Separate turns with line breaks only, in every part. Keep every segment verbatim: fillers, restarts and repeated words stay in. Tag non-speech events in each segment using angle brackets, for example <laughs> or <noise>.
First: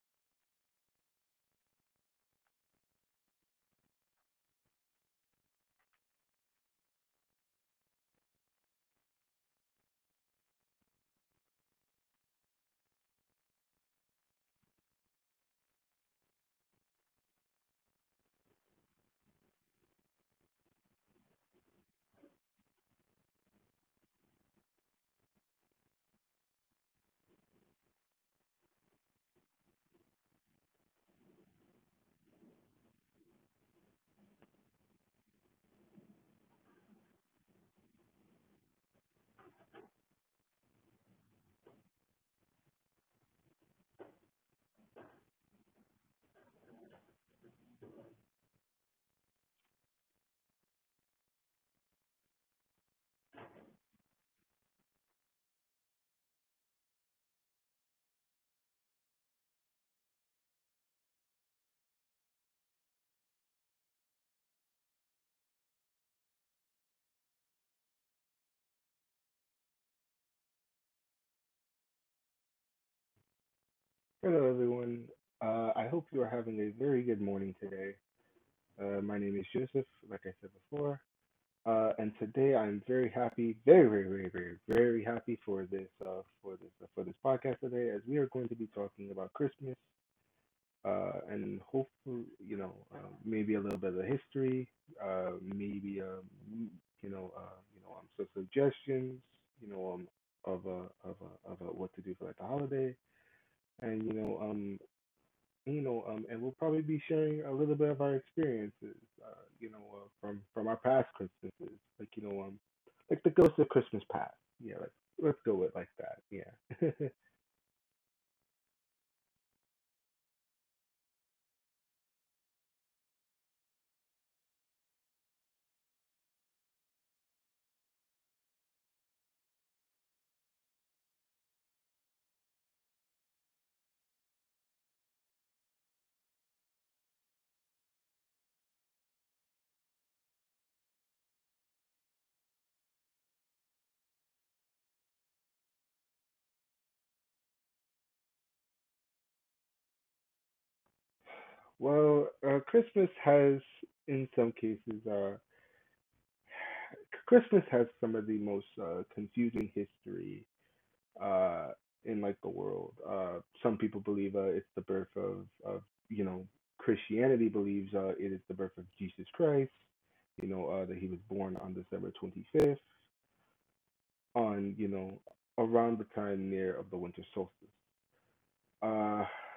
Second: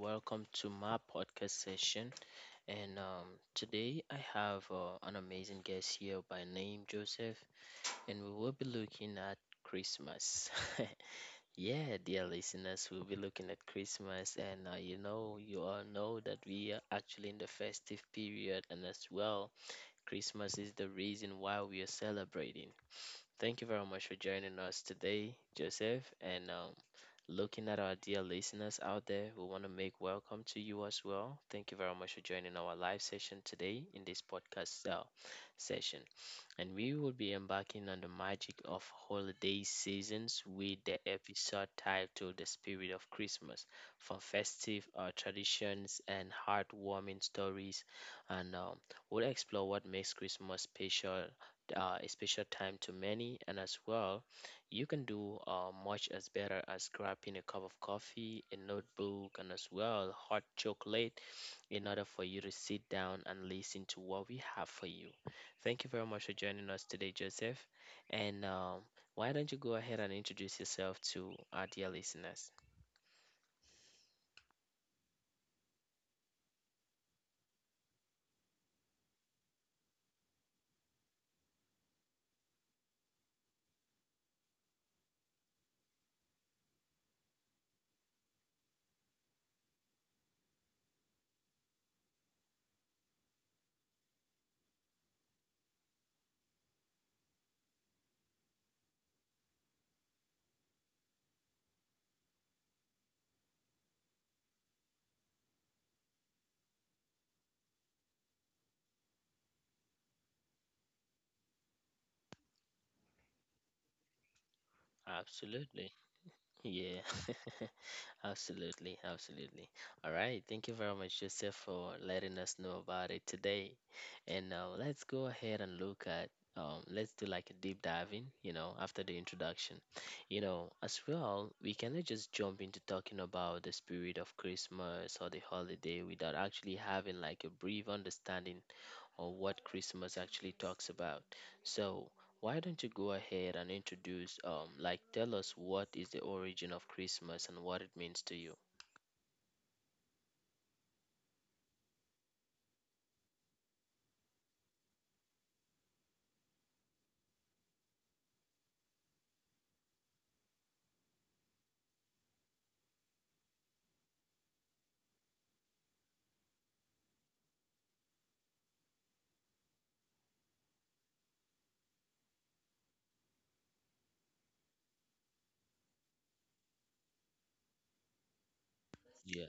Welcome to my podcast session. And um, Today I have uh, an amazing guest here by name Joseph, and we will be looking at Christmas. <laughs> Yeah, dear listeners, we'll be looking at Christmas, and uh, you know, you all know that we are actually in the festive period, and as well, Christmas is the reason why we are celebrating. Thank you very much for joining us today, Joseph, and um, looking at our dear listeners out there, we want to make welcome to you as well. Thank you very much for joining our live session today in this podcast uh, session and we will be embarking on the magic of holiday seasons with the episode titled The Spirit of Christmas, from festive uh, traditions and heartwarming stories. And um, We'll explore what makes Christmas special. Uh, a special time to many, and as well, you can do uh, much as better as grabbing a cup of coffee, a notebook, and as well, hot chocolate in order for you to sit down and listen to what we have for you. Thank you very much for joining us today, Joseph. And um, Why don't you go ahead and introduce yourself to our dear listeners?
Hello, everyone. Uh, I hope you are having a very good morning today. Uh, my name is Joseph, like I said before, uh, and today I'm very happy, very, very, very, very, very happy for this, uh, for this, uh, for this podcast today, as we are going to be talking about Christmas, uh, and hopefully, you know, uh, maybe a little bit of history, uh, maybe, um, you know, uh, you know, um, some suggestions, you know, um, of uh, of uh, of uh, what to do for like the holiday and you know um you know, um, and we'll probably be sharing a little bit of our experiences, uh, you know, uh, from from our past Christmases, like you know, um, like the ghost of Christmas past. Yeah, let's let's go with like
Absolutely.
that. Yeah.
Yeah. <laughs> Absolutely, absolutely. All right, thank you very much, Joseph, for letting us know about it today. And now let's go ahead and look at um, let's do like a deep diving, you know, after the introduction. You know, as well, we cannot just jump into talking about the the spirit of Christmas or the holiday without actually having like a brief understanding or what Christmas actually talks about. So, why don't you go ahead and introduce, um, like, tell us what is the origin of Christmas and what it means to you?
<laughs> Well, uh, Christmas has, in some cases, uh, Christmas has some of the most uh, confusing history uh in like the world. Uh some people believe uh it's the birth of of you know, Christianity believes uh it is the birth of Jesus Christ, you know, uh that he was born on December twenty-fifth on, you know, around the time near of the winter solstice. Uh,
Yeah.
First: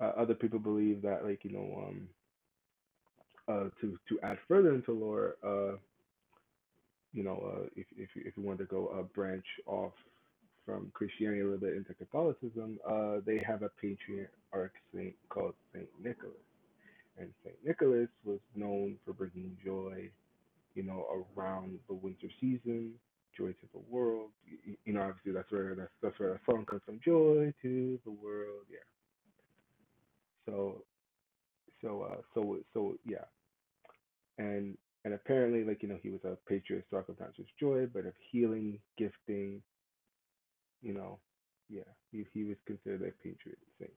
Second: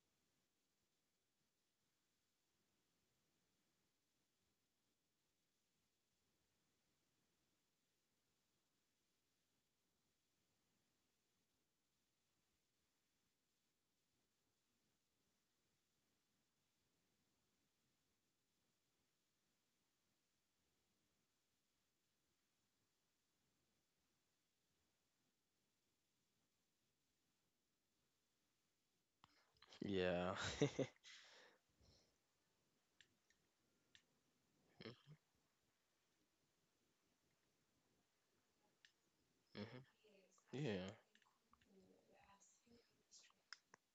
uh Other people believe that, like, you know, um uh to to add further into lore, uh you know, uh, if if if you wanted to go uh, branch off from Christianity a little bit into Catholicism, uh, they have a patriarch saint called Saint Nicholas, and Saint Nicholas was known for bringing joy, you know, around the winter season, joy to the world. Y- You know, obviously that's where that's that's where the song comes from, joy to the world. Yeah.
Yeah.
So
<laughs>
so uh so so yeah, and and apparently like you know he was a patriarch, so oftentimes joy, but of healing, gifting,
Mm-hmm. Yeah.
you know, yeah, he he was considered a Patriot saint.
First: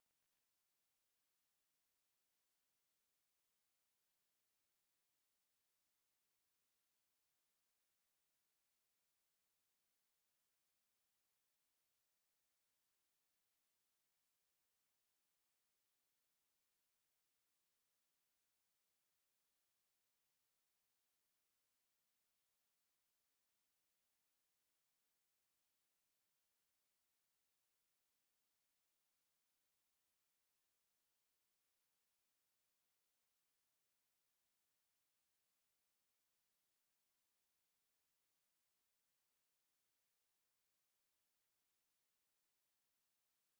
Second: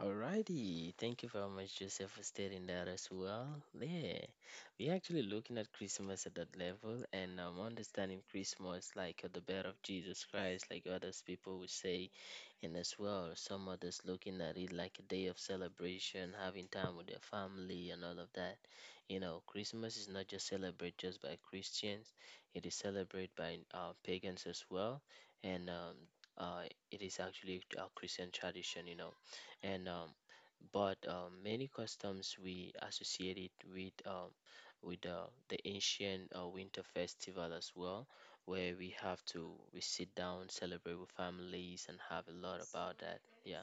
Alrighty. Thank you very much, Joseph, for stating that as well. Yeah. We're actually looking at Christmas at that level and um, understanding Christmas like uh, the birth of Jesus Christ, like others people would say. And as well, some others looking at it like a day of celebration, having time with their family and all of that. You know, Christmas is not just celebrated just by Christians, it is celebrated by uh, pagans as well. And um, uh, it is actually a Christian tradition, you know. And um, but um, Many customs we associate it with um, with uh, the ancient uh, winter festival as well where we have to we sit down, celebrate with families, and have a lot about that. Yeah.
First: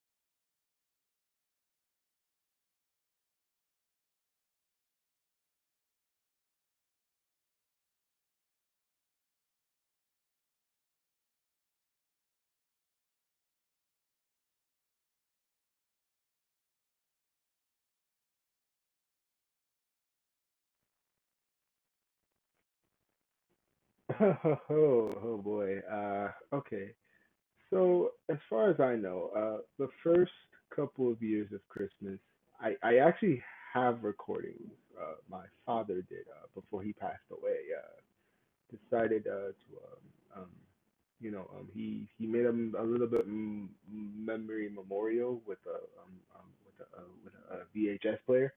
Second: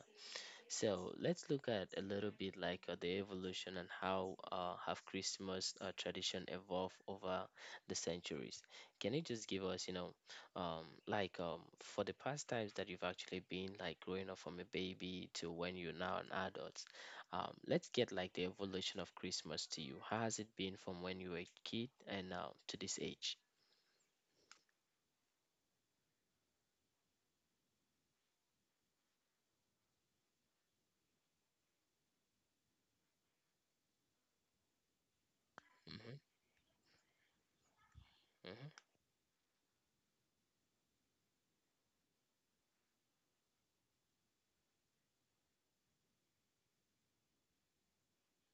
So let's look at a little bit like uh, the evolution and how uh, have Christmas uh, tradition evolved over the centuries. Can you just give us, you know, um, like um, for the past times that you've actually been like growing up from a baby to when you're now an adult? Um, let's get like the evolution of Christmas to you. How has it been from when you were a kid and now to this age?
<laughs> Oh, oh, oh boy. Uh, okay. So as far as I know, uh, the first couple of years of Christmas, I I actually have recordings. Uh, my father
Hmm.
did, uh, before he passed away. Uh,
Hmm.
decided uh, to um, um, you know, um, he he made a a little bit m- memory memorial with a um, um with a uh, with a, a V H S player.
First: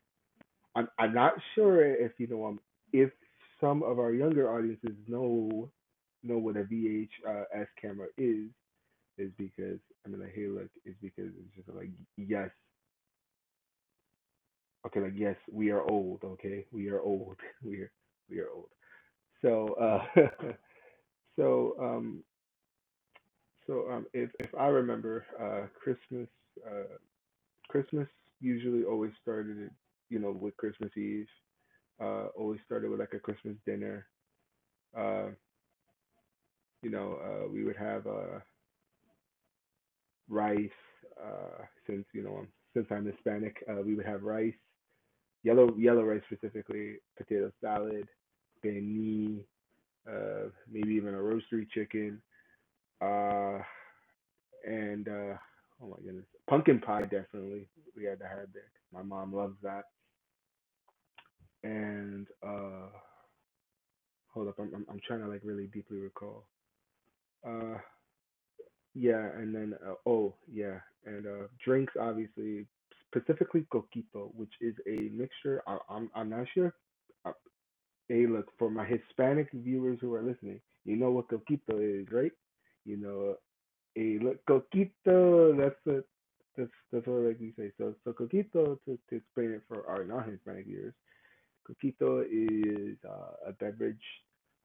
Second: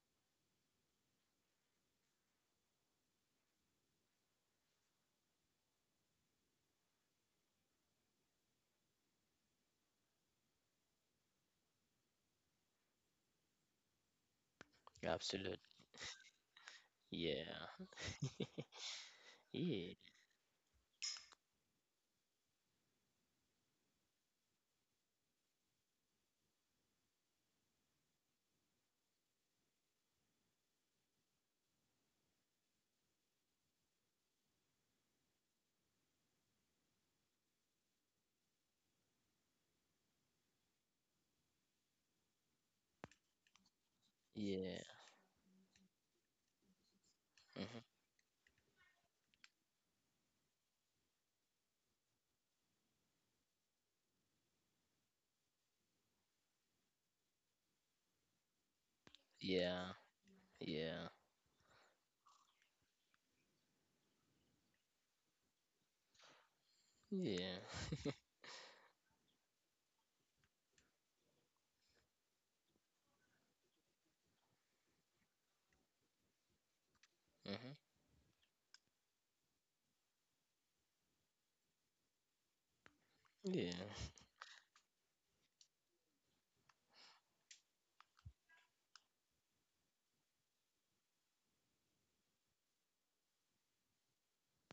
I'm I'm not sure if you know, um, if some of our younger audiences know know what a V H S camera is is because, I mean, like, hey, look, is because it's just like, yes. Okay, like, yes,
Absolute.
we are old. Okay, we are old. <laughs>
Yeah.
we are we are old,
<laughs>
so
Yeah.
uh <laughs> so um so um if if I remember, uh Christmas, uh Christmas usually always started, you know, with Christmas Eve, uh always started with like a Christmas dinner uh. You know, uh, we would have, uh, rice. Uh, since you know, I'm, since I'm Hispanic, uh, we would have rice,
Yeah.
yellow yellow rice specifically, potato
Hmm.
salad, banh mi, uh, maybe even a roastery chicken, uh, and uh, oh my goodness, pumpkin pie definitely we had to have that. My mom loves that.
Yeah. Yeah.
And uh, hold up, I'm I'm, I'm trying to like really deeply recall.
Yeah.
Uh, Yeah, and then uh, oh yeah, and uh, drinks obviously, specifically coquito, which is a mixture. I, I'm I'm not sure. Uh,
Hmm.
Hey, look, for my Hispanic viewers who are listening, you know what coquito is, right? You know,
Yeah.
hey, look, coquito. That's what that's that's what I like to say. So so coquito, to to explain it for our non-Hispanic viewers, coquito is uh, a beverage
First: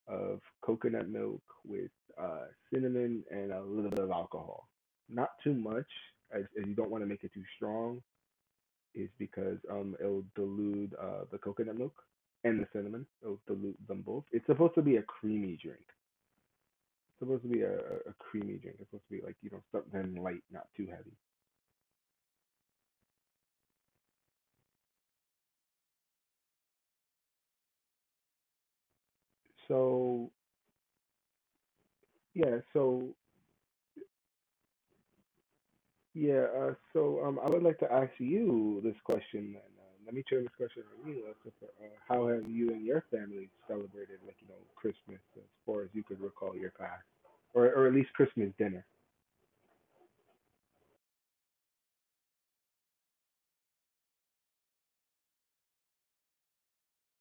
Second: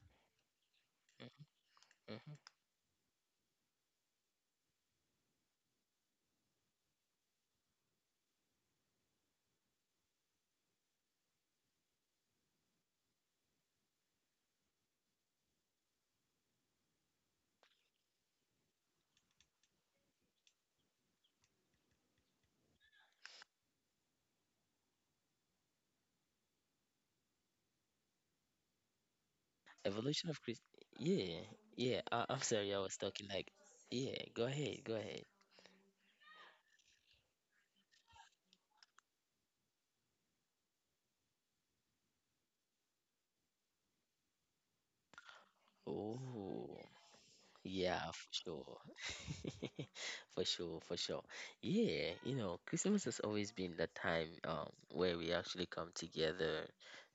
of coconut milk with uh,
Hmm.
cinnamon and a little bit of alcohol. Not too much, as, as you don't want to make it too strong, is because um, it'll dilute uh, the coconut milk and the cinnamon. It'll dilute them both. It's supposed to be a creamy drink. It's supposed to be a, a a creamy drink. It's supposed to be like, you know, something light, not too heavy.
Evolution
So,
of Christ. Yeah. Yeah. I- I'm
yeah,
sorry. I was
so
talking like. Yeah. Go ahead. Go ahead.
yeah, uh, so um, I would like to ask you this question, and uh, let me turn this question on you. As to, uh, how have you and your family celebrated, like you know, Christmas as far as you could recall your
Oh.
past, or or at least
Yeah, for
Christmas
sure.
dinner?
<laughs> For sure, for sure. Yeah, you know, Christmas has always been the time um where we actually come together,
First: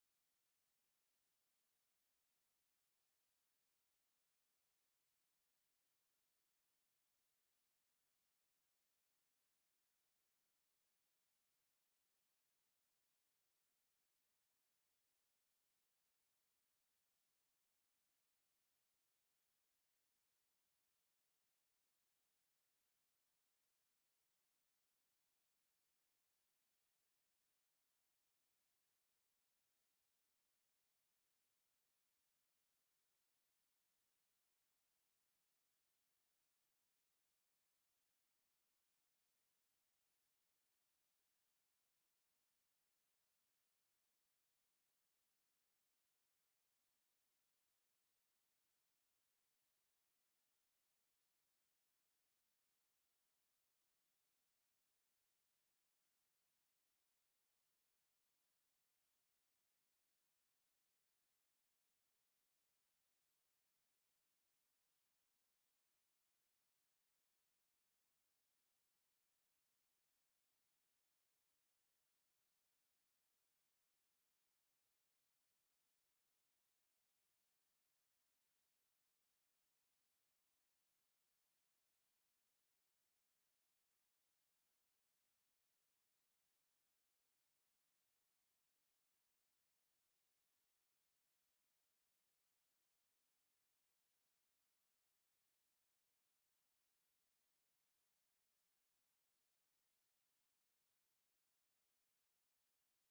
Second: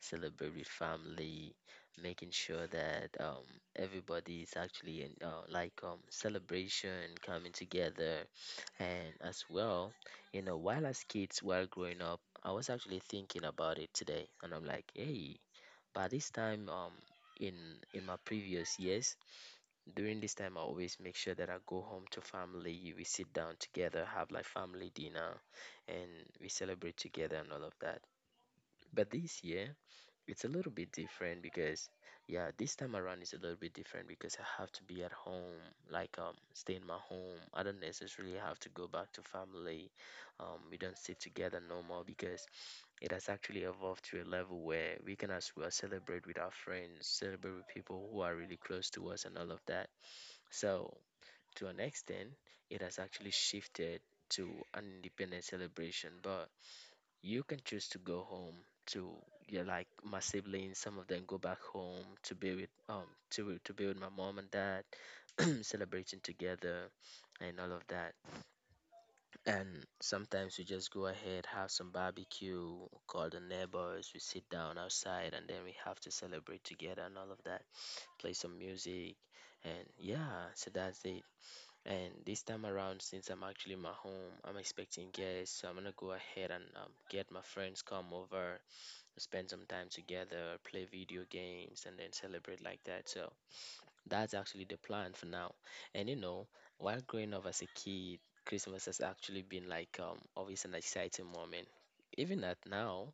celebrate with family, making sure that um everybody is actually in uh, like um celebration coming together. And as well, you know, while as kids, while growing up, I was actually thinking about it today and I'm like, hey, by this time um in in my previous years during this time, I always make sure that I go home to family. We sit down together, have like family dinner, and we celebrate together and all of that. But this year, it's a little bit different because, yeah, this time around is a little bit different because I have to be at home, like um, stay in my home. I don't necessarily have to go back to family. Um, we don't sit together no more because it has actually evolved to a level where we can as well celebrate with our friends, celebrate with people who are really close to us, and all of that. So to an extent, it has actually shifted to an independent celebration, but you can choose to go home to yeah, like my siblings, some of them go back home to be with um to to be with my mom and dad, <clears throat> celebrating together and all of that. And sometimes we just go ahead, have some barbecue, call the neighbors, we sit down outside and then we have to celebrate together and all of that. Play some music and yeah, so that's it. And this time around, since I'm actually in my home, I'm expecting guests, so I'm gonna go ahead and um, get my friends come over, spend some time together, play video games, and then celebrate like that. So that's actually the plan for now. And you know, while growing up as a kid, Christmas has actually been like um, always an exciting moment. Even at now,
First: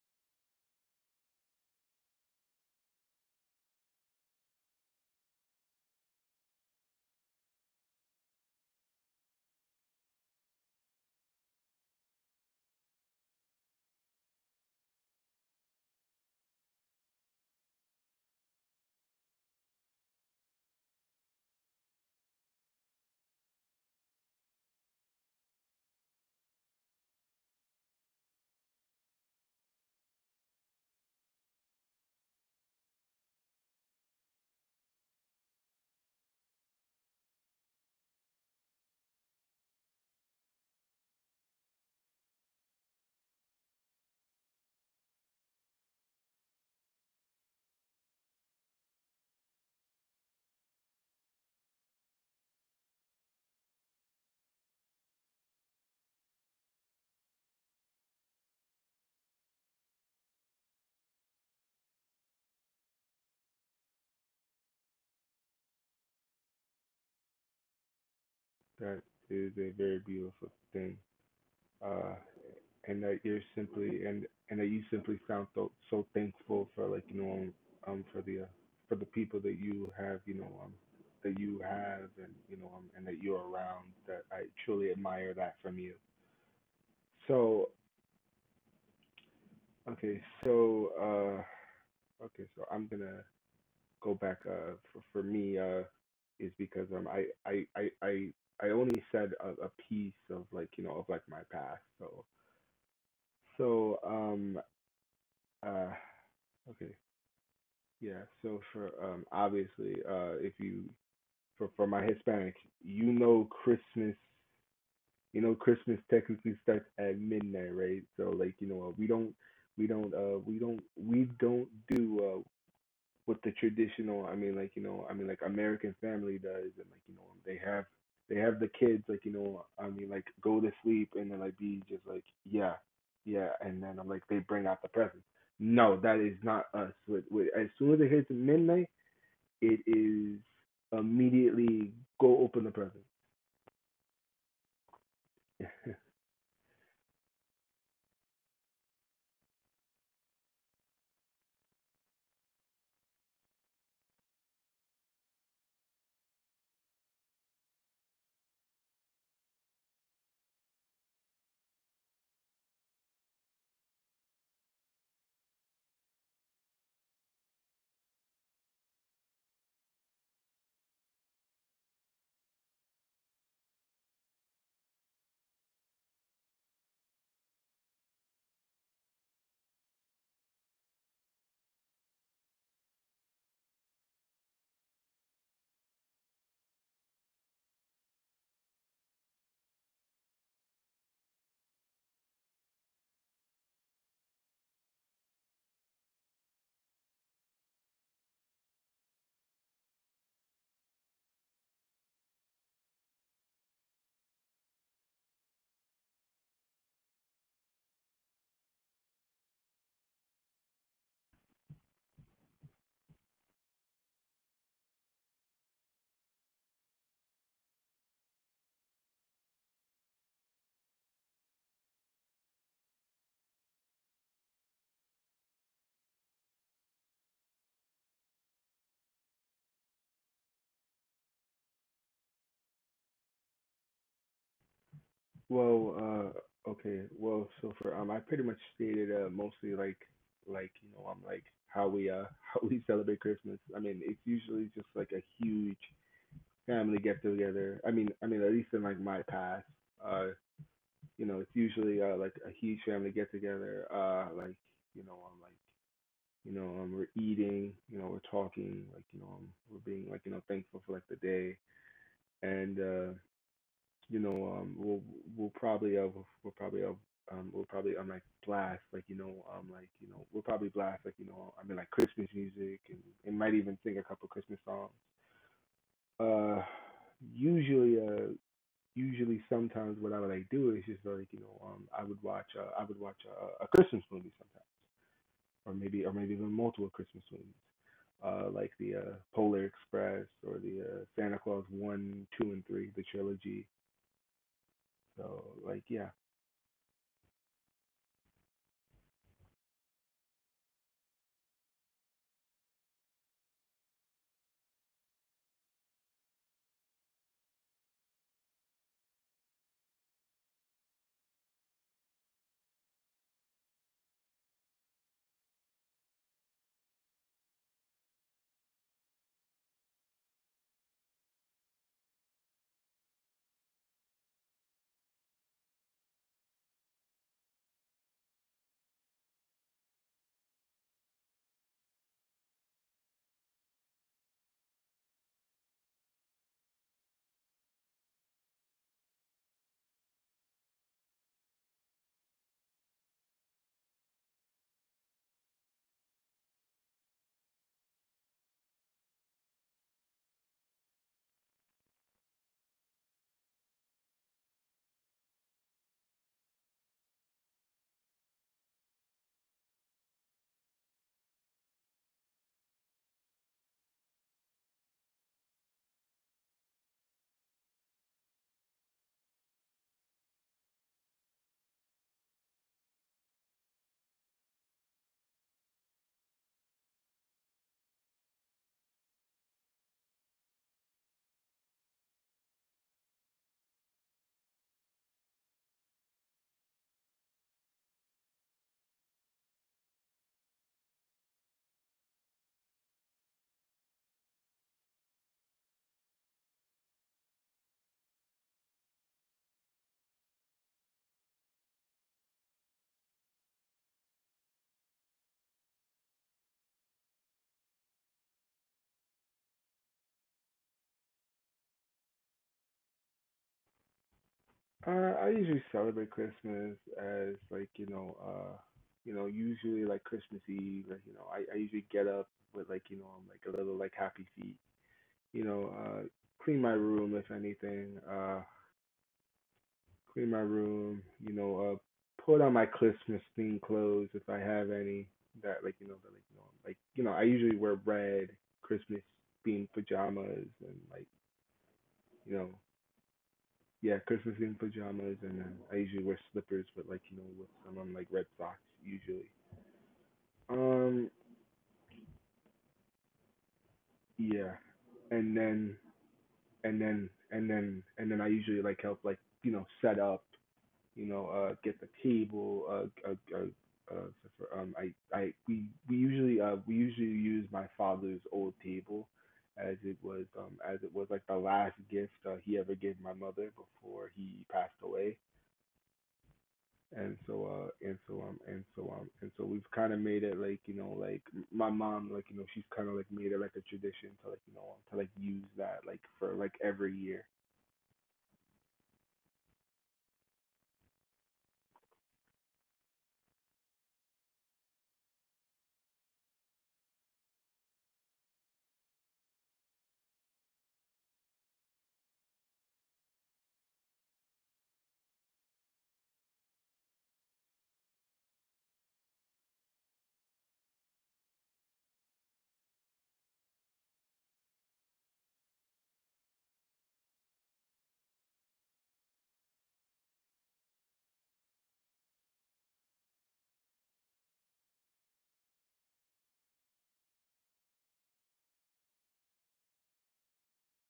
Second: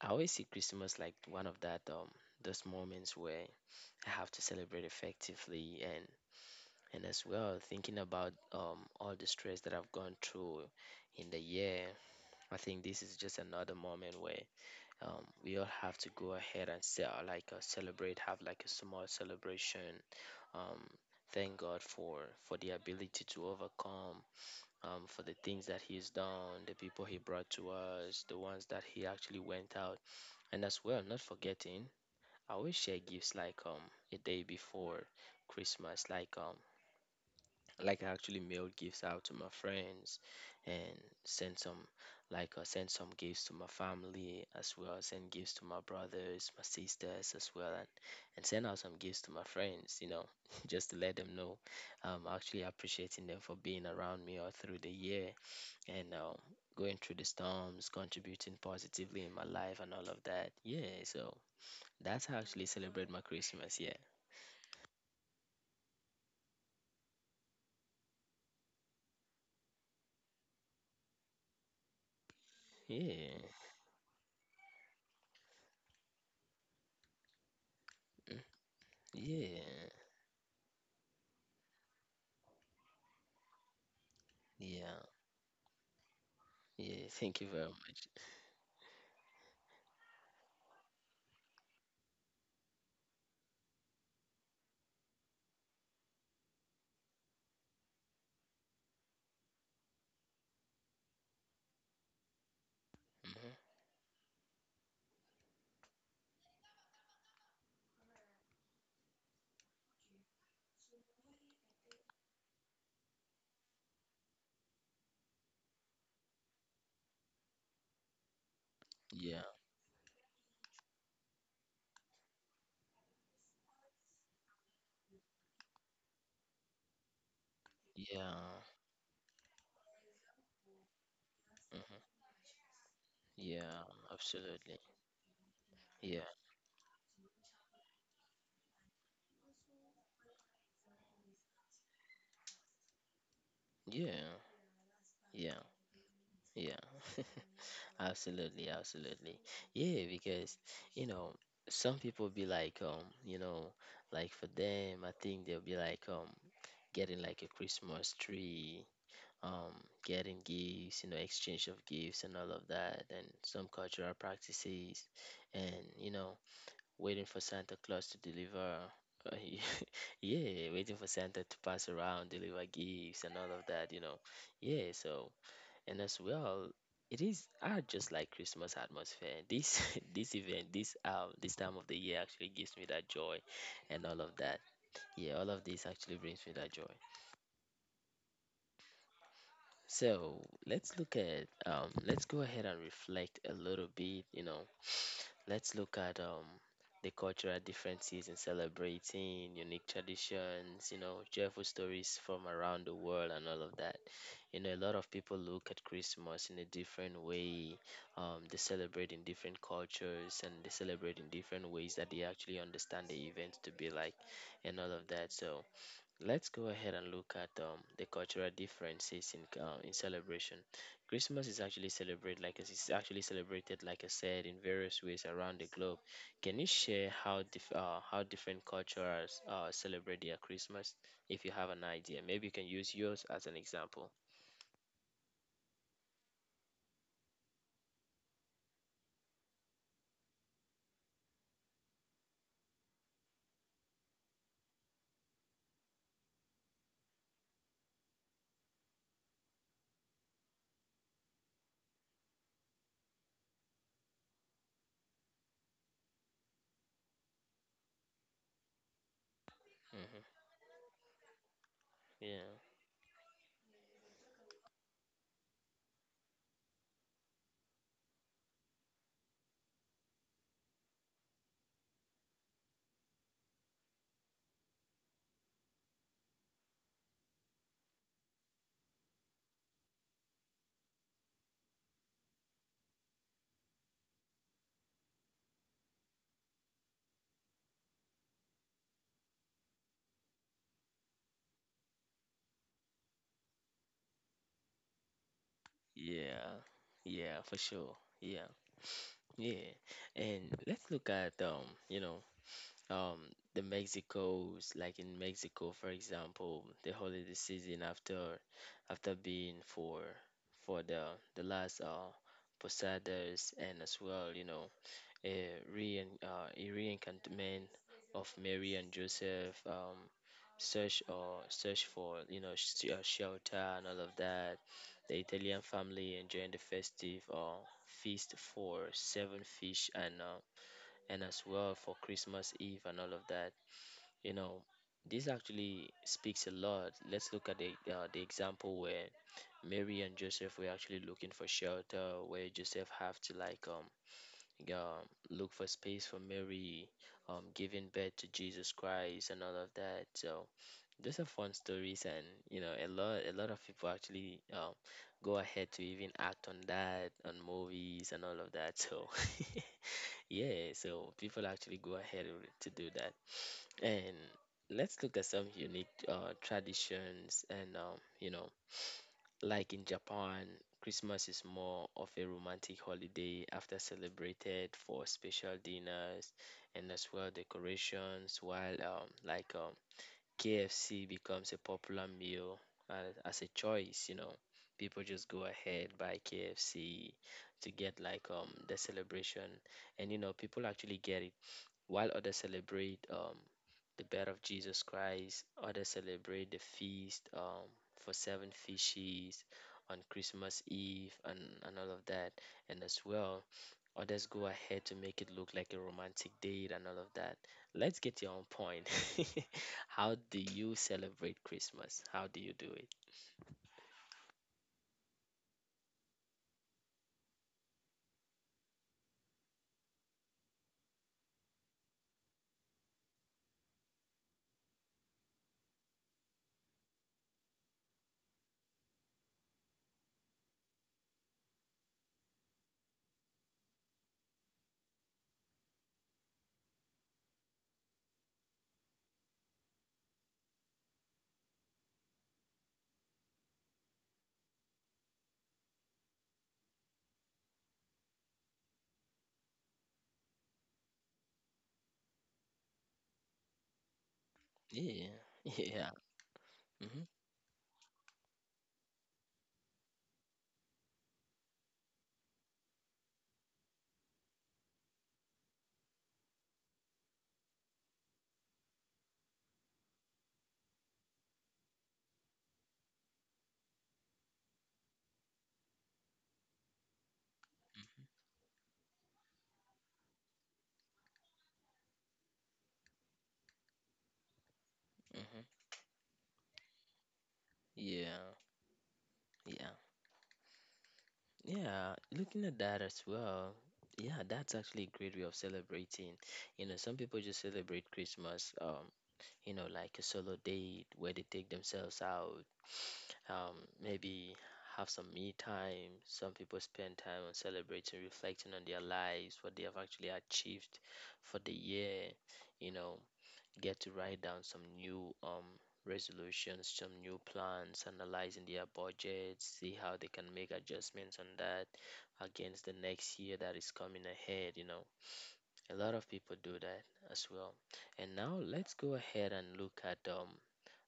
I always see Christmas like one of that um those moments where I have to celebrate effectively and and as well thinking about um, all the stress that I've gone through in the year, I think this is just another moment where um, we all have to go ahead and say, like uh, celebrate, have like a small celebration. Um, thank God for for the ability to overcome. Um, for the things that he's done, the people he brought to us, the ones that he actually went out, and as well, not forgetting, I always share gifts like um a day before Christmas, like um like I actually mailed gifts out to my friends and sent some like I sent some gifts to my family as well, I sent gifts to my brothers, my sisters as well and, and send out some gifts to my friends, you know, <laughs> just to let them know I'm actually appreciating them for being around me all through the year and um, going through the storms, contributing positively in my life and all of that. Yeah, so that's how I actually celebrate my Christmas, yeah.
That is a very beautiful thing, uh, and that you're
Yeah.
simply and and that you simply sound so so thankful for, like you know, um for the
Mm.
uh, for the people that
Yeah.
you have, you know, um that you have and you know, um, and that you're around. That I truly
Yeah.
admire that from you.
Yeah, thank you very
So
much.
okay, so uh, okay, so I'm gonna go back. Uh, for, for me, uh, is because um, I I I I I only said a, a piece of like you know of like my past. So
Hmm.
so um uh okay yeah. So for um obviously uh if you, for for my Hispanics, you know Christmas. You know, Christmas technically starts at midnight, right? So, like, you know, we don't
Yeah,
we don't uh we don't we don't do uh, what the traditional, I mean like you know, I mean like American family does, and like you know they have they
yeah,
have the kids, like you know I mean like, go to sleep and then like be
hmm,
just like yeah yeah and
yeah,
then I'm like they bring
absolutely.
out the presents. No,
Yeah,
that is not us. with, with, as soon as it hits midnight, it is immediately go open the present.
yeah, yeah,
<laughs>
yeah, absolutely, absolutely. Yeah, because, you know, some people be like, um, you know, like for them, I think they'll be like, um, getting like a Christmas tree, um, getting gifts, you know, exchange of gifts and all of that, and some cultural practices, and, you know, waiting for Santa Claus to deliver. Uh, <laughs> yeah, waiting for Santa to pass around, deliver gifts, and all of that, you know. Yeah, so, and as well, it is are just like Christmas atmosphere. This <laughs> this event, this um, this time of the year actually gives me that joy, and all of that. Yeah, all of this actually brings me that joy. So let's look at um, let's go ahead and reflect a little bit. You know, <sniffs> <sighs> let's look at um, the cultural differences in celebrating unique traditions. You know, joyful stories from around the world and all of that. You know, a lot of people look at Christmas in a different way. Um, they celebrate in different cultures and they celebrate in different ways that they actually understand the event to be like, and all of that. So let's go ahead and look at um, the cultural differences in uh, in celebration. Christmas is actually celebrated like it's actually celebrated like I said in various ways around the globe. Can you share how dif- uh, how different cultures uh, celebrate their Christmas? If you have an idea, maybe you can use yours as an example.
Well, uh, okay. Well, so for um, I pretty much stated, uh, mostly like like you know I'm like, how we uh <laughs> how we celebrate Christmas. I mean, it's usually just like a huge family get together. I mean, I mean at least in like my past, uh, you know, it's usually uh like a huge family get together. Uh, like you know I'm like you know um we're eating, you know we're talking, like you know um, we're being like you
Hmm.
know thankful for like the day
Yeah.
and uh you know, um, we'll we'll probably uh, we'll, we'll probably uh, um, we'll probably um, like blast, like you know um, like you know, we'll probably blast like you know, I mean like, Christmas music, and, and might even sing a couple Christmas songs. Uh, usually uh Usually sometimes what I would like do is just like you know um, I would watch uh, I would watch a, a Christmas movie sometimes or maybe or maybe even multiple Christmas movies. Uh, like the uh, Polar Express or the uh, Santa Claus one, two, and three, the trilogy. So like yeah,
Yeah, yeah, for sure. Yeah, yeah. And let's look at um, you know, um the Mexico's like in Mexico, for example, the holiday season after after being for for the the last uh posadas and as well, you know, a re uh, a reencantment of Mary and Joseph, um, search or search for you know sh- uh, shelter and all of that. The Italian family enjoying the festive uh, feast for seven fish and uh, and as well for Christmas Eve and all of that. You know, this actually speaks a lot. Let's look at the uh, the example where Mary and Joseph were actually looking for shelter, where Joseph have to like um um look for space for Mary, um giving birth to Jesus Christ and all of that. So those are fun stories, and you know a lot a lot of people actually um go ahead to even act on that on movies and all of that. So <laughs> Yeah, so people actually go ahead and- to do that. And let's look at some unique uh, traditions. And, um, you know, like in Japan, Christmas is more of a romantic holiday after celebrated for special dinners and as well decorations, while um, like um, K F C becomes a popular meal as, as a choice, you know. People just go ahead buy K F C to get like um the celebration, and you know people actually get it, while others celebrate um, the birth of Jesus Christ. Others celebrate the feast um, for seven fishes on Christmas Eve and, and all of that. And as well, others go ahead to make it look like a romantic date and all of that. Let's get your own point. <laughs> How do you celebrate Christmas? How do you do it?
Uh, I usually celebrate Christmas as, like, you know, uh, you know, usually like Christmas Eve, like, you know, I, I usually get up with, like, you know, I'm like a little like happy feet, you know, uh, clean my room if anything, uh, clean my room, you know, uh, put on my Christmas themed clothes if I have any that like, you know, that like, you know, like, you know, I usually wear red Christmas themed pajamas, and like, you know, yeah, Christmas in pajamas, and then I usually wear slippers, but like you know, with some on like red socks usually. Um, yeah,
Yeah,
and
<laughs>
then
yeah,
and
hmm,
then and then and then I usually like help, like you know, set up, you know, uh, get the table, uh, uh, uh, uh so for, um, I I we we usually uh we usually use my father's old table, as it was um as it was like the last gift, uh, he ever gave my mother before he passed away. And so uh and so um and so um and so we've kind of made it like you know, like m- my mom, like you know, she's kind of like made it like a tradition to like you know, um, to like
hmm,
use that like for like every year.
yeah, yeah. Yeah, looking at that as well. Yeah, that's actually a great way of celebrating. You know, some people just celebrate Christmas, um, you know, like a solo date where they take themselves out, um, maybe have some me time. Some people spend time on celebrating, reflecting on their lives, what they have actually achieved for the year, you know, get to write down some new um resolutions, some new plans, analyzing their budgets, see how they can make adjustments on that against the next year that is coming ahead, you know. A lot of people do that as well. And now let's go ahead and look at um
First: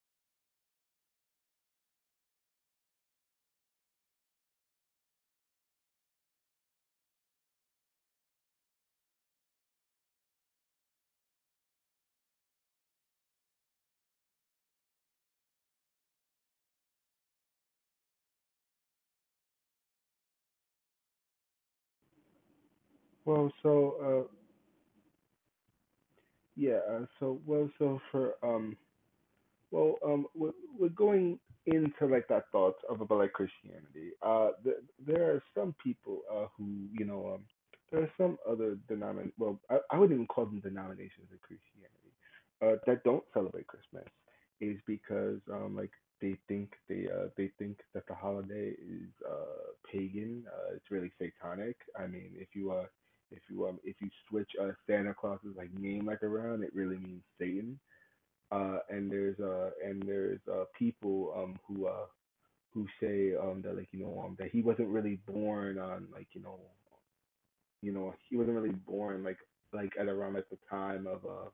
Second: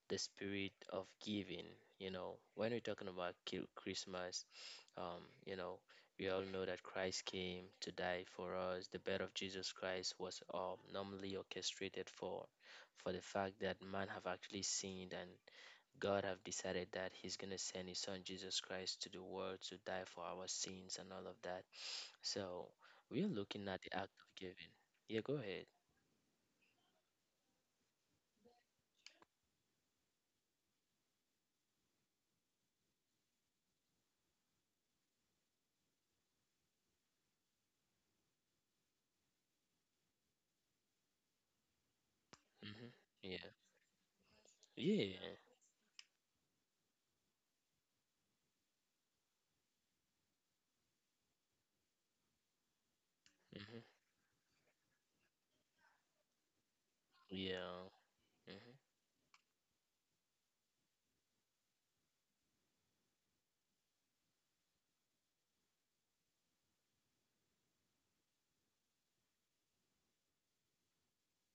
the spirit of giving. You know, when we're talking about ki- Christmas, um, you know, we all know that Christ came to die for us. The birth of Jesus Christ was um, normally orchestrated for, for the fact that man have actually sinned, and God have decided that He's gonna send His Son Jesus Christ to the world to die for our sins and all of that. So we are
well
looking at the
so
act
uh
of giving. Yeah, go ahead.
yeah, uh, so well so for um well, um, we're, we're going into like that thought of about like Christianity. Uh, th- there are some people, uh, who you know, um, there are some other denomin. Well, I, I wouldn't even call them denominations of Christianity, uh,
Hmm.
that don't
Yeah.
celebrate Christmas, is
Yeah.
because um, like they think they uh, they think that the holiday is, uh, pagan. Uh, it's really satanic. I mean, if you uh if you um
Hmm.
if you switch uh, Santa Claus's like name like around, it really means Satan.
Yeah. Mm-hmm.
Uh and there's uh and there's uh people um who uh who say um that like you know um that he wasn't really born on like you know you know he wasn't really born like like at around at the time of uh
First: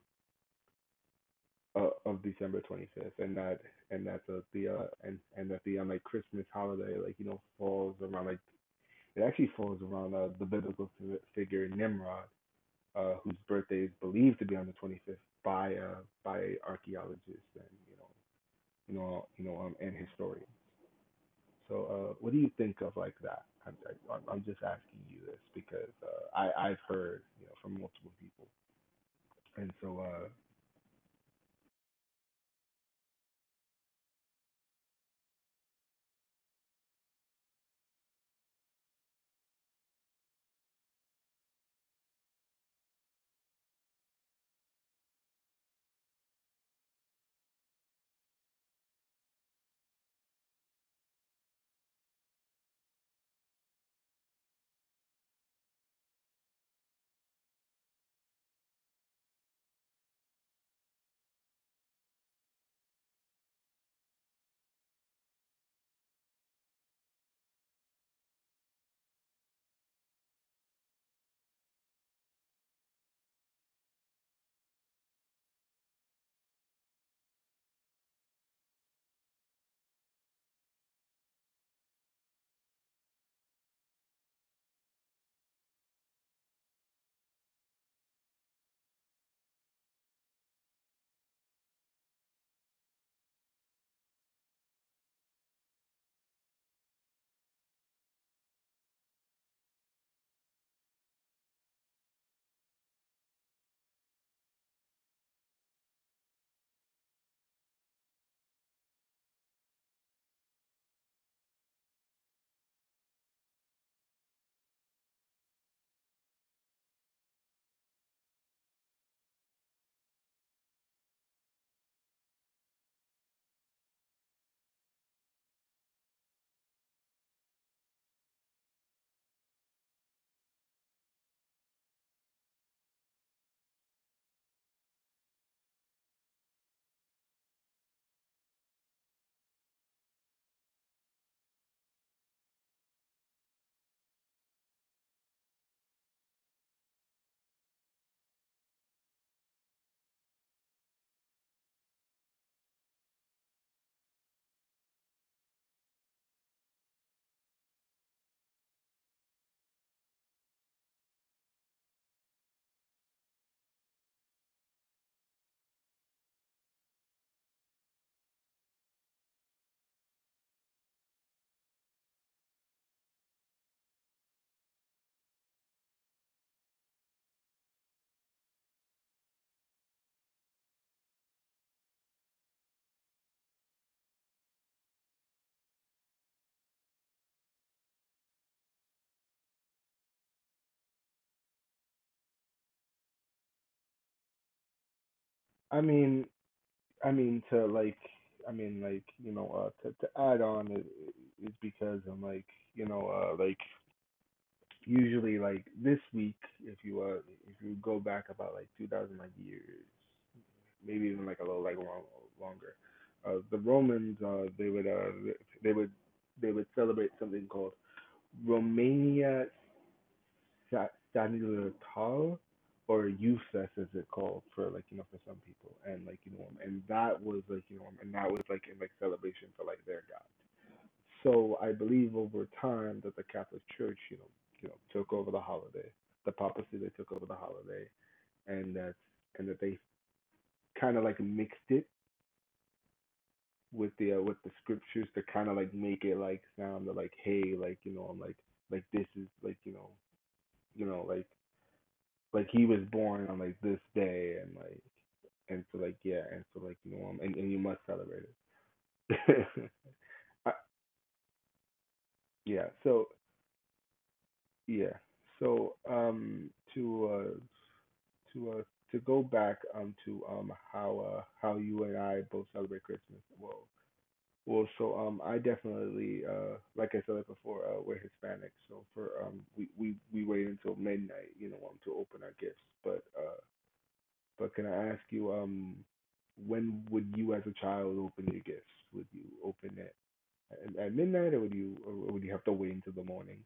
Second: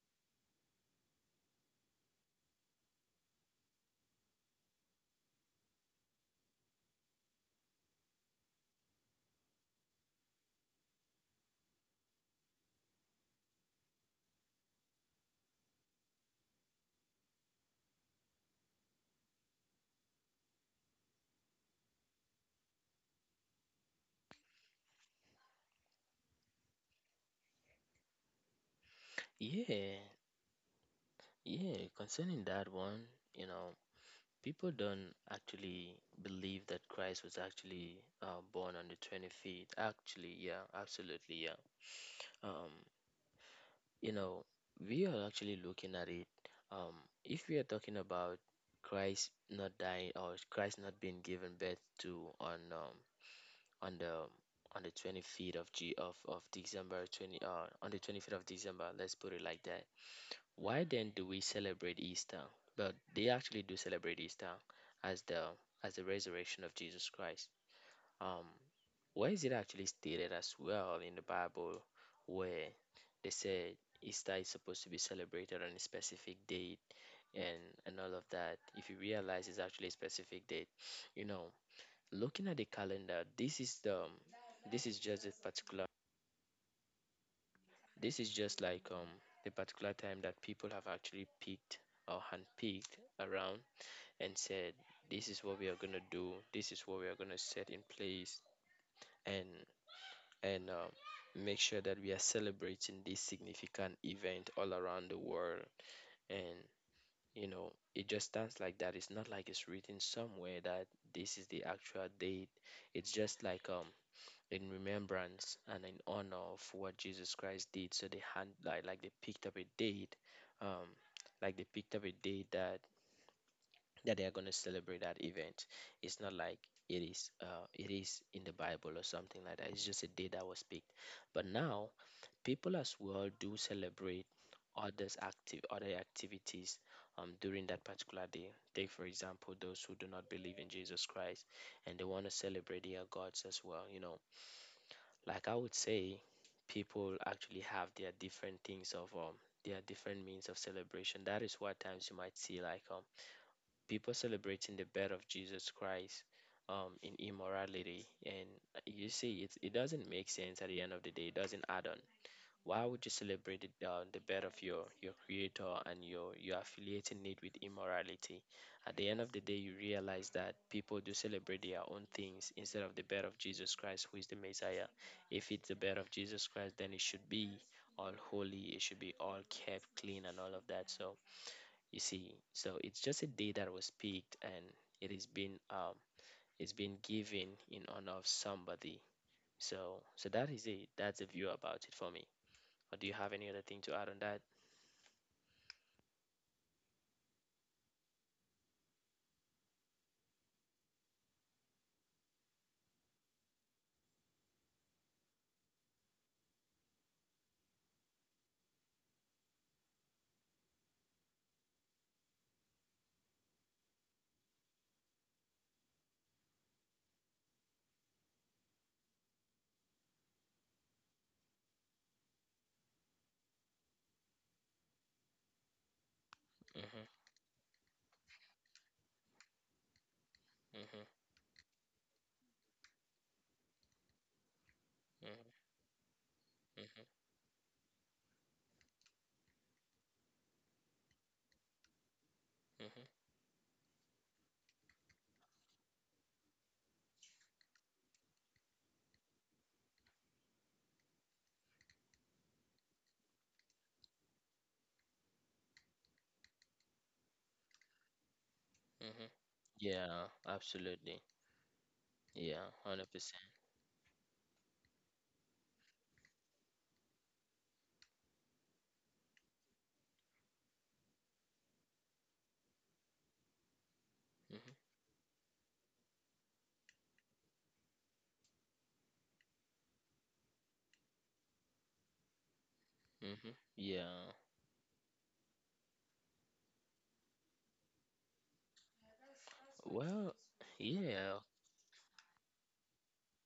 of, of December twenty-fifth, and that and that the the uh and and that the um like Christmas holiday like you know falls around like, it actually falls around uh, the biblical figure Nimrod, uh whose birthday is believed to be on the twenty-fifth by uh by archaeologists and you know you know you know um and historians. So, uh, what do you think of like that? I'm I'm I'm just asking you this because uh, I I've heard, you know, from multiple people, and
Yeah,
so, uh,
yeah, concerning that one, you know, people don't actually believe that Christ was actually uh, born on the twenty-fifth. Actually, yeah, absolutely, yeah. Um, you know, we are actually looking at it. Um, if we are talking about Christ not dying or Christ not being given birth to on um, on the on the twenty-fifth of G of, of December twenty, uh, on the twenty-fifth of December, let's put it like that, why then do we celebrate Easter? But they actually do celebrate Easter as the as the resurrection of Jesus Christ. Um, where is it actually stated as well in the Bible where they said Easter is supposed to be celebrated on a specific date and and all of that? If you realize it's actually a specific date, you know, looking at the calendar, this is the this is just a particular this is just like um, the particular time that people have actually picked or handpicked around and said, "This is what we are gonna do. This is what we are gonna set in place, and and um, make sure that we are celebrating this significant event all around the world." And you know, it just stands like that. It's not like it's written somewhere that this is the actual date. It's just like um, in remembrance and in honor of what Jesus Christ did. So they had like, like they picked up a date, um, like they picked up a date that that they are going to celebrate that event. It's not like it is uh, it is in the Bible or something like that. It's just a day that was picked. But now people as well do celebrate others active other activities um, during that particular day. Take for example those who do not believe in Jesus Christ and they want to celebrate their gods as well. You know, like I would say people actually have their different things of um their different means of celebration. That is why times you might see like um people celebrating the birth of Jesus Christ um in immorality, and you see it it doesn't make sense. At the end of the day, it doesn't add on. Why would you celebrate the, uh, the birth of your, your creator, and you you're affiliating it with immorality? At the end of the day, you realize that people do celebrate their own things instead of the birth of Jesus Christ, who is the Messiah. If it's the birth of Jesus Christ, then it should be all holy, it should be all kept clean and all of that. So, you see, so it's just a day that was picked, and it is been um, it's been given in honor of somebody. So, so that is it. That's the view about it for me. Or do you have any other thing to add on that?
I mean I mean to like I mean, like, you know, uh, to to add on is, is because I'm like, you know, uh, like usually like this week. If you uh if you go back about like two thousand like years, maybe even like a little like long, longer, uh, the Romans uh they would uh they would they would celebrate something called Romania Sa- Stanislav or useless as it called for, like, you know, for some people, and like, you know, and
Mm-hmm,
that was like you know and that was like in like celebration for like their god.
mm-hmm,
So I believe over time that the Catholic Church, you know, you know, took over the
mm-hmm,
holiday. The papacy, they
mm-hmm,
took over the holiday, and that and that they kind of like mixed it
mm-hmm,
with the uh, with the scriptures to kind of like make it like sound like, hey, like, you know, I'm like like this is like, you know, you know, like like he was born on like this day, and like and so like, yeah, and so like, you know, um, and, and you must celebrate
mm-hmm.
it.
Yeah,
<laughs> I,
absolutely. Yeah,
yeah, so
one hundred percent.
yeah, so um to uh to uh to go back um to um how uh how you and I both celebrate Christmas. Well, well
Mm-hmm,
so um I definitely, uh like I said it before, uh we're Hispanic, so for um we we we wait until midnight, you know, um to open our gifts, but uh.
mm-hmm. Yeah.
But can I ask you, um, when would you as a child open your gifts? Would you open it
Well,
at, at midnight, or
yeah,
would you, or would you have to wait until the morning?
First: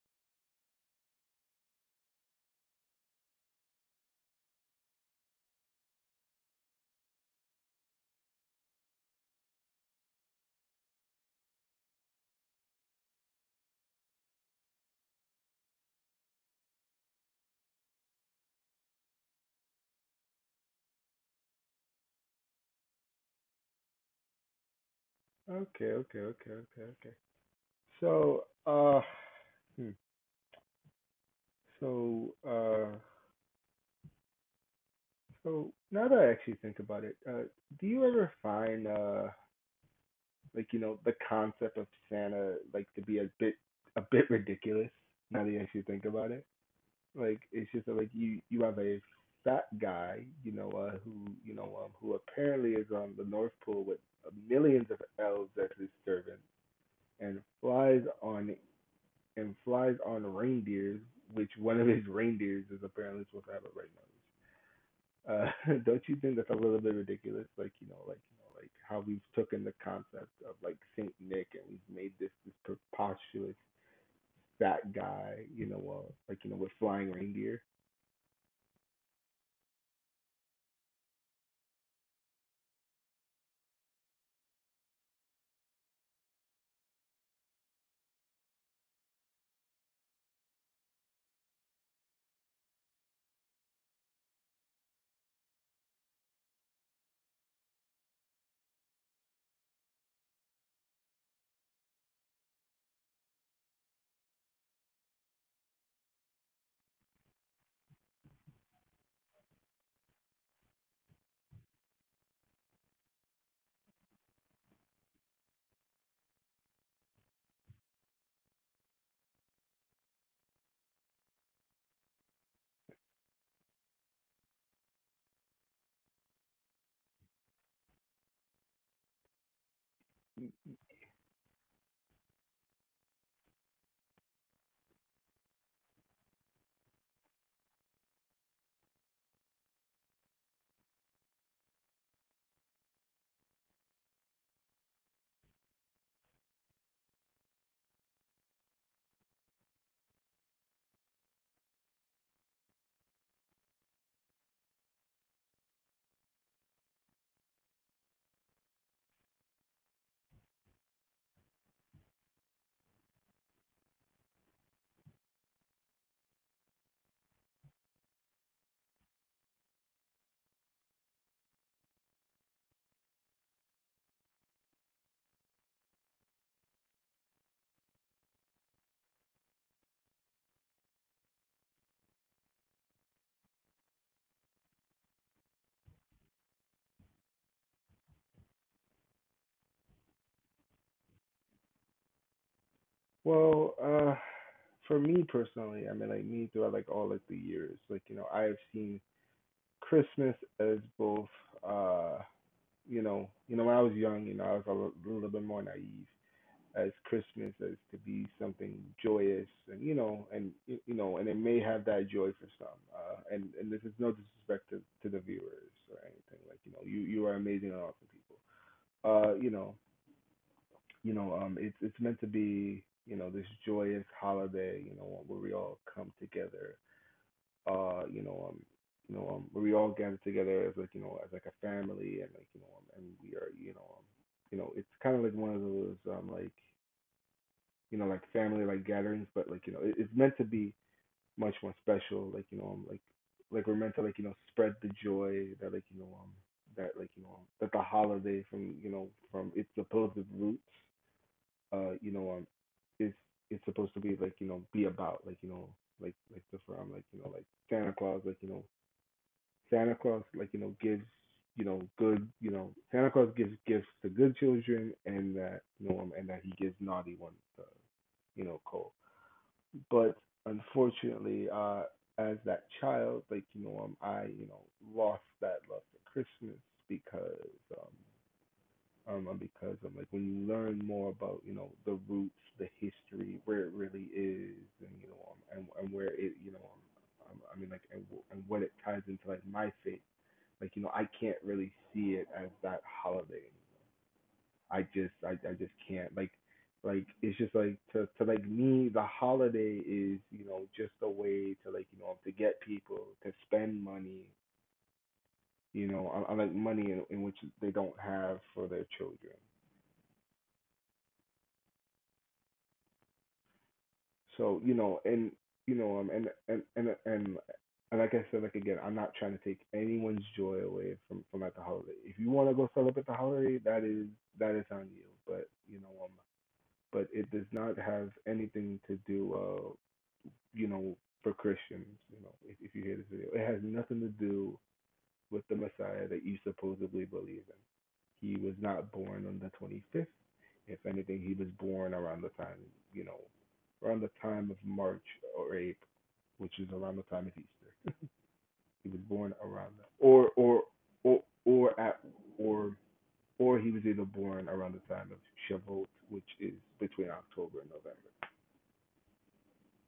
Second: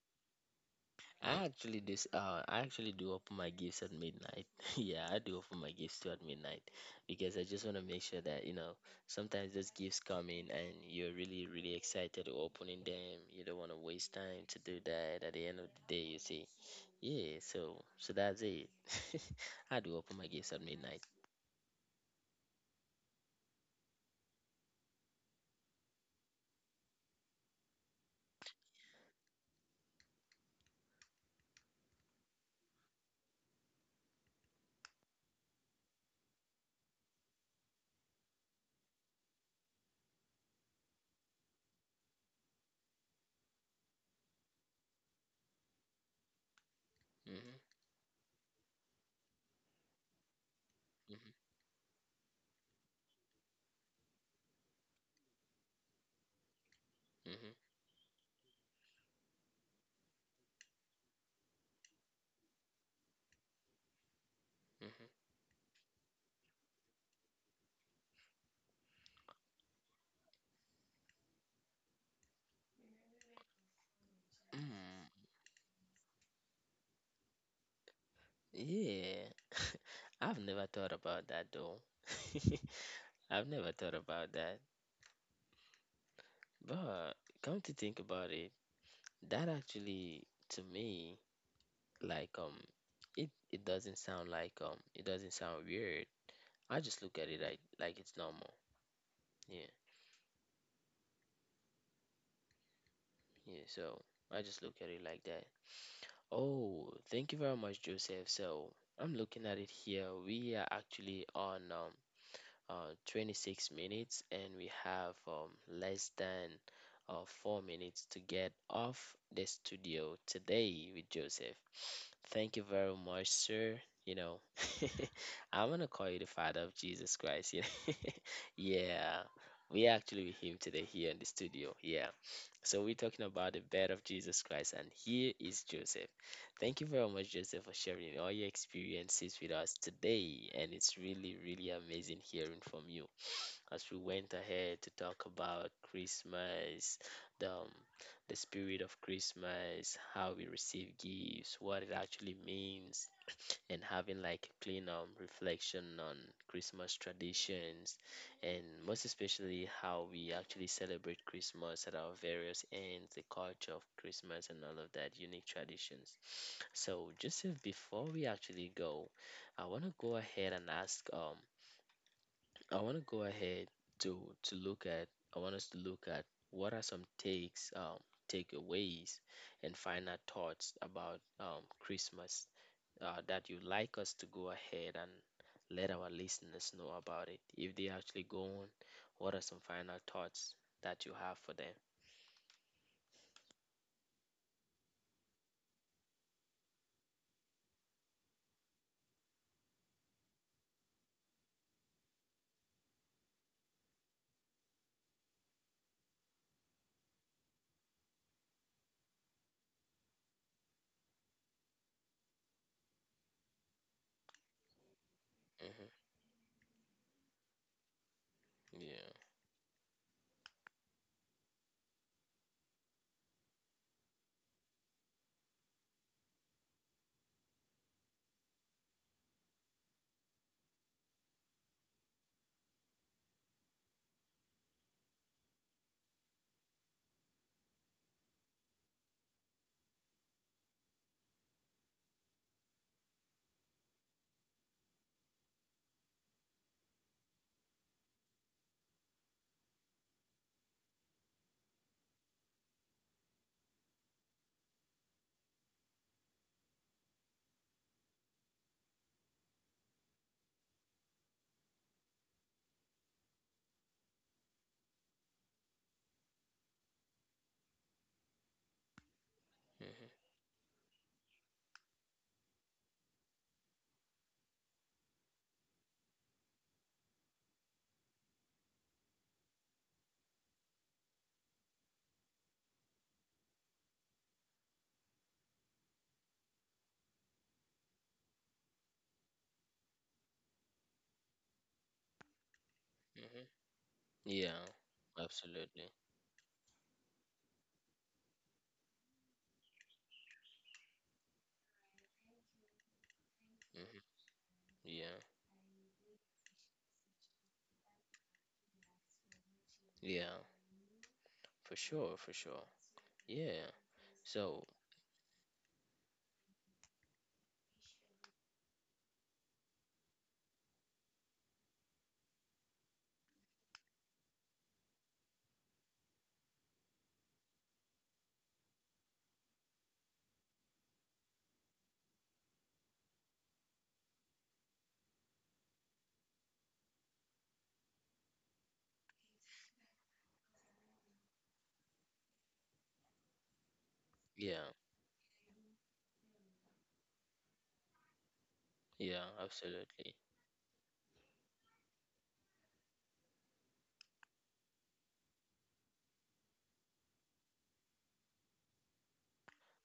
I actually this uh I actually do open my gifts at midnight. <laughs> Yeah, I do open my gifts too at midnight, because I just want to make sure that you know sometimes those gifts come in and you're really really excited to opening them. You don't want to waste time to do that at the end of the day. You see, yeah. So so that's it. <laughs> I do open my gifts at midnight.
Okay, okay, okay, okay, okay. So, uh, hmm. So, uh, so now that I actually think about it, uh, do you ever find, uh, like, you know, the concept of Santa like to be a bit, a bit ridiculous? Now that you actually think about it. Like
Mm-hmm,
it's just like you you have a fat guy, you know, uh, who,
mm-hmm,
you know, um, who apparently is on the North Pole with millions of elves as his servant, and
mm-hmm,
flies on and flies on reindeers, which one of his reindeers is apparently supposed to have a
mm-hmm.
red nose. Uh, <laughs> don't you think that's a little bit ridiculous? Like, you know, like, you know, like how we've taken the concept of like Saint Nick and we've made this this preposterous fat
Mm,
guy, you know, uh, like, you know, with flying reindeer.
yeah. <laughs> I've never thought about that though. <laughs> I've never thought about that. But come to think about it, that actually to me, like um it it doesn't sound like um it doesn't sound weird. I just look at it like like it's normal. Yeah. Yeah, so I just look at it like that. Oh, thank you very much, Joseph. So I'm looking at it here. We are actually on um uh, twenty-six minutes, and we have um, less than uh, four minutes to get off the studio today with Joseph. Thank you very much, sir. You know, <laughs> I'm gonna call you the father of Jesus Christ. You know? <laughs> Yeah, we actually with him today here in the studio. Yeah. So we're talking about the birth of Jesus Christ, and here is Joseph. Thank you very much, Joseph, for sharing all your experiences with us today. And it's really, really amazing hearing from you as we went ahead to talk about Christmas, the, um, the spirit of Christmas, how we receive gifts, what it actually means, and having like clean um, reflection on Christmas traditions, and most especially how we actually celebrate Christmas at our various ends, the culture of Christmas and all of that unique traditions. So Joseph, before we actually go, I want to go ahead and ask um I want to go ahead to to look at I want us to look at what are some takes um takeaways and final thoughts about um Christmas, uh, that you'd like us to go ahead and let our listeners know about it. If they actually go on, what are some final thoughts that you have for them?
Well, uh, for me personally, I mean, like me throughout like all of the years, like, you know, I have seen Christmas as both, uh, you know, you know, when I was young, you know, I was a li- little bit more naive as Christmas as to be something joyous, and you know, and y- you know, and it may have that joy for some, uh, and and this is no disrespect to, to the viewers or
Hmm.
anything, like, you know, you you are amazing and awesome people,
Yeah.
uh, you know, you know, um, it's it's meant to be. You know, this joyous holiday, you know, where we all come together, uh, you know, um, you know, um, we all gather together as like, you know, as like a family, and like, you know, um, and we are, you know, um, you know, it's kind of like one of those, um, like, you know, like family like gatherings, but like, you know, it, it's meant to be much more special. Like, you know, um, like, like we're meant to like, you know, spread the joy that like, you know, um, that like, you know, um, that the holiday from, you know, from its supposed roots, uh, you know, um, it's it's supposed to be like, you know, be about like, you know, like like the from like, you know, like Santa Claus, like, you know, Santa Claus, like, you know, gives, you know, good, you know, Santa Claus gives gifts to good children, and that, you know, and that he gives naughty ones, uh, you know, cold.
Hmm.
But unfortunately, uh, as that child, like, you know, um, I, you know, lost that love for Christmas because um, um, um, because um, like when you learn more about, you know, the roots, the history, where it really is, and you know, um, and and where it, you know, um, um, I mean, like, and, and what it ties into like my faith, like, you know, I can't really see it as that holiday.
Hmm. Yeah.
I just I, I just
Absolutely.
can't. Like like it's just like to to like me the holiday is, you know, just a way to like, you know, to get people to spend
Hmm.
money,
Yeah.
you know, on, on like money in, in which they don't have for their children.
Yeah. For sure. For sure. Yeah.
So,
So,
you know, and you know, um, and and and and and like I said, like again, I'm not trying to take anyone's joy away from from at the holiday. If you want to go celebrate the holiday, that is that is on you. But you know, um, but it does not have anything to do, uh, you know, for Christians. You know, if, if you hear this video, it has nothing to do with the Messiah that you supposedly believe in. He was not born on the twenty-fifth. If anything, he was born around the time, you know, around the time of
yeah.
March or April, which is around the time of Easter. <laughs> He was
Yeah.
born around that,
Absolutely.
or or or or at or or he was either born around the time of Shavuot, which is between October and November.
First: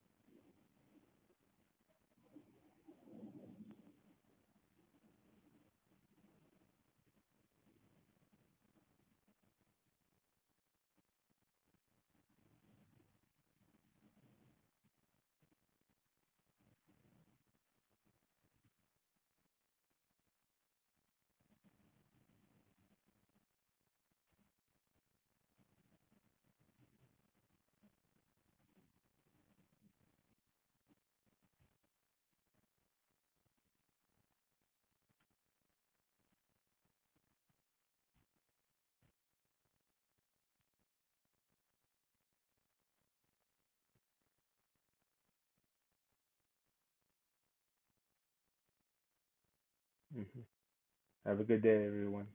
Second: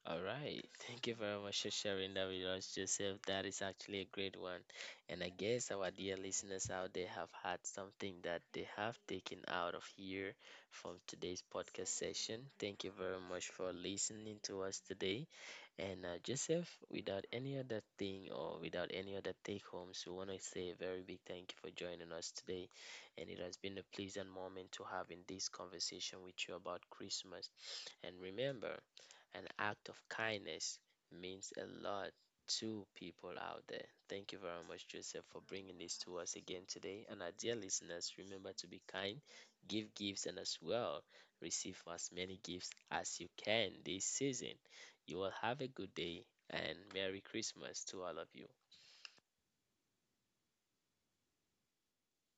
All right. Thank you very much for sharing that with us, Joseph. That is actually a great one. And I guess our dear listeners out there have had something that they have taken out of here from today's podcast session. Thank you very much for listening to us today. And uh, Joseph, without any other thing or without any other take homes, we want to say a very big thank you for joining us today. And it has been a pleasant moment to have in this conversation with you about Christmas. And remember, an act of kindness means a lot to people out there. Thank you very much, Joseph, for bringing this to us again today. And our dear listeners, remember to be kind, give gifts, and as well receive as many gifts as you can this season. You will have a good day and Merry Christmas to all of you.
Mm-hmm. Have a good day, everyone.